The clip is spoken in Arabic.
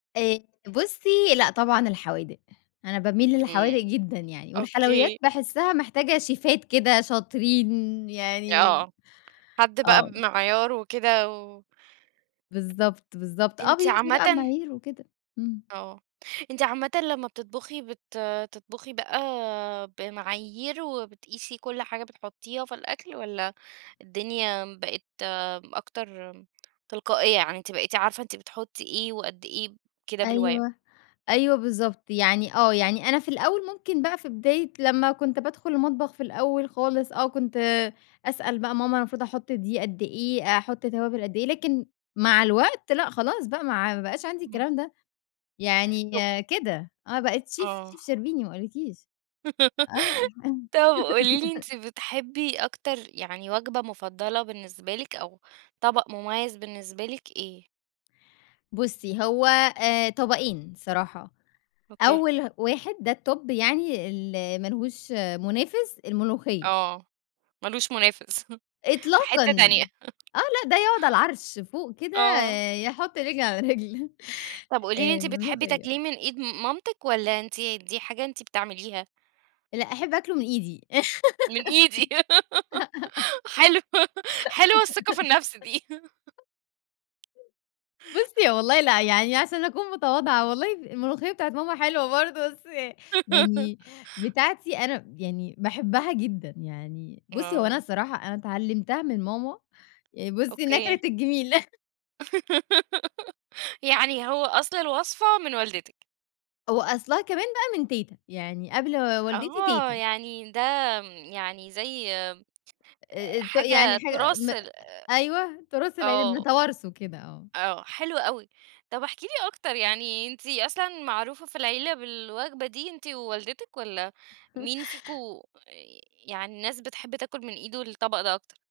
آآ بُصّي، لأ طبعًا الحوادق. أنا باميل للحوادق إمم. جدًا يعني، والحلويات أوكي. باحسِّها محتاجة شيفات كده شاطرين ي آه، يعني آه. حد بقى آه. بمعيار وكده و بالضبط، بالضبط. آه، أنتِ بيمشوا بقى عامةً بمعايير وكده، إمم. آه. أنتِ عامةً لمّا بتطبُخي بت بتطبُخي بقى بمعايير وبتقيسي كل حاجة بتحُطّيها في الأكل والّا الدنيا بقت أكتر تلقائية؟ يعني أنتِ بقيتِ عارفة أنتِ بتحُطّي إيه وقد إيه كده بالواي أيوه، أيوه بالضبط. يعني آه. يعني أنا في الأول ممكن بقى في بداية لمّا كنت بادخُل المطبخ في الأول خالص آه، كنت أسأل بقى ماما المفروض أحُط دي قد إيه؟ أحُط توابِل قد إيه؟ لكن مع الوقت، لأ خلاص بقى مع ما بقاش عندي إمم. الكلام ده. يعني كده، أنا بقيت شيف آه. شيف شربيني ما أقول لكيش. آه. طب قولي لي أنتِ بتحبّي أكتر يعني وجبة مُفضّلة بالنسبة لِك أو طَبَق مُميّز بالنسبة لِك إيه؟ بُصّي، هو آآ طبقين الصراحة، أوكي. أول واحد ده الTop يعني ال ما لهوش مُنافِس، الملوخية. آه. ما لهوش منافس. في حتّة إطلاقًا. تانية. آه. لأ ده يقعد على العَرْش فوق كده آه. يحُط رِجل على رِجل. طب قولي لي أنتِ بتحبّي الملوخية تاكليه آه. من إيد مامتِك والّا أنتِ دي حاجة أنتِ بتعمليها؟ لأ، أحب آكلُه من إيدي. من إيدي. حلو، حلوة الثقة في النفس دي. بُصّي، هو والله لأ، يعني عشان أكون متواضعة والله الملوخية بتاعة ماما حلوة برضه، بس ي يعني بتاعتي أنا يعني باحبها جدًا. يعني بُصّي، هو أنا آه. الصراحة أنا اتعلِّمتها من ماما آآ بُصّي، ناكرة أوكي. الجِميل. يعني هو أصل الوصفة من والدتِك. وأصلها كمان بقى من تيتة. يعني قبل و والدتي، آه. تيتة. يعني ده م يعني زي آآ آآ ت يعني حاجة حاجة تُراث م ال أيوه. تُراث العيلة آه. بنتوارثه كده آه. آه، حلو أوي. طب احكي لي أكتر، يعني أنتِ أصلًا معروفة في العيلة بالوجبة دي أنتِ ووالدتِك والّا مين فيكم يعني الناس بتحب تاكُل من إيده الطَبَق ده أكتر؟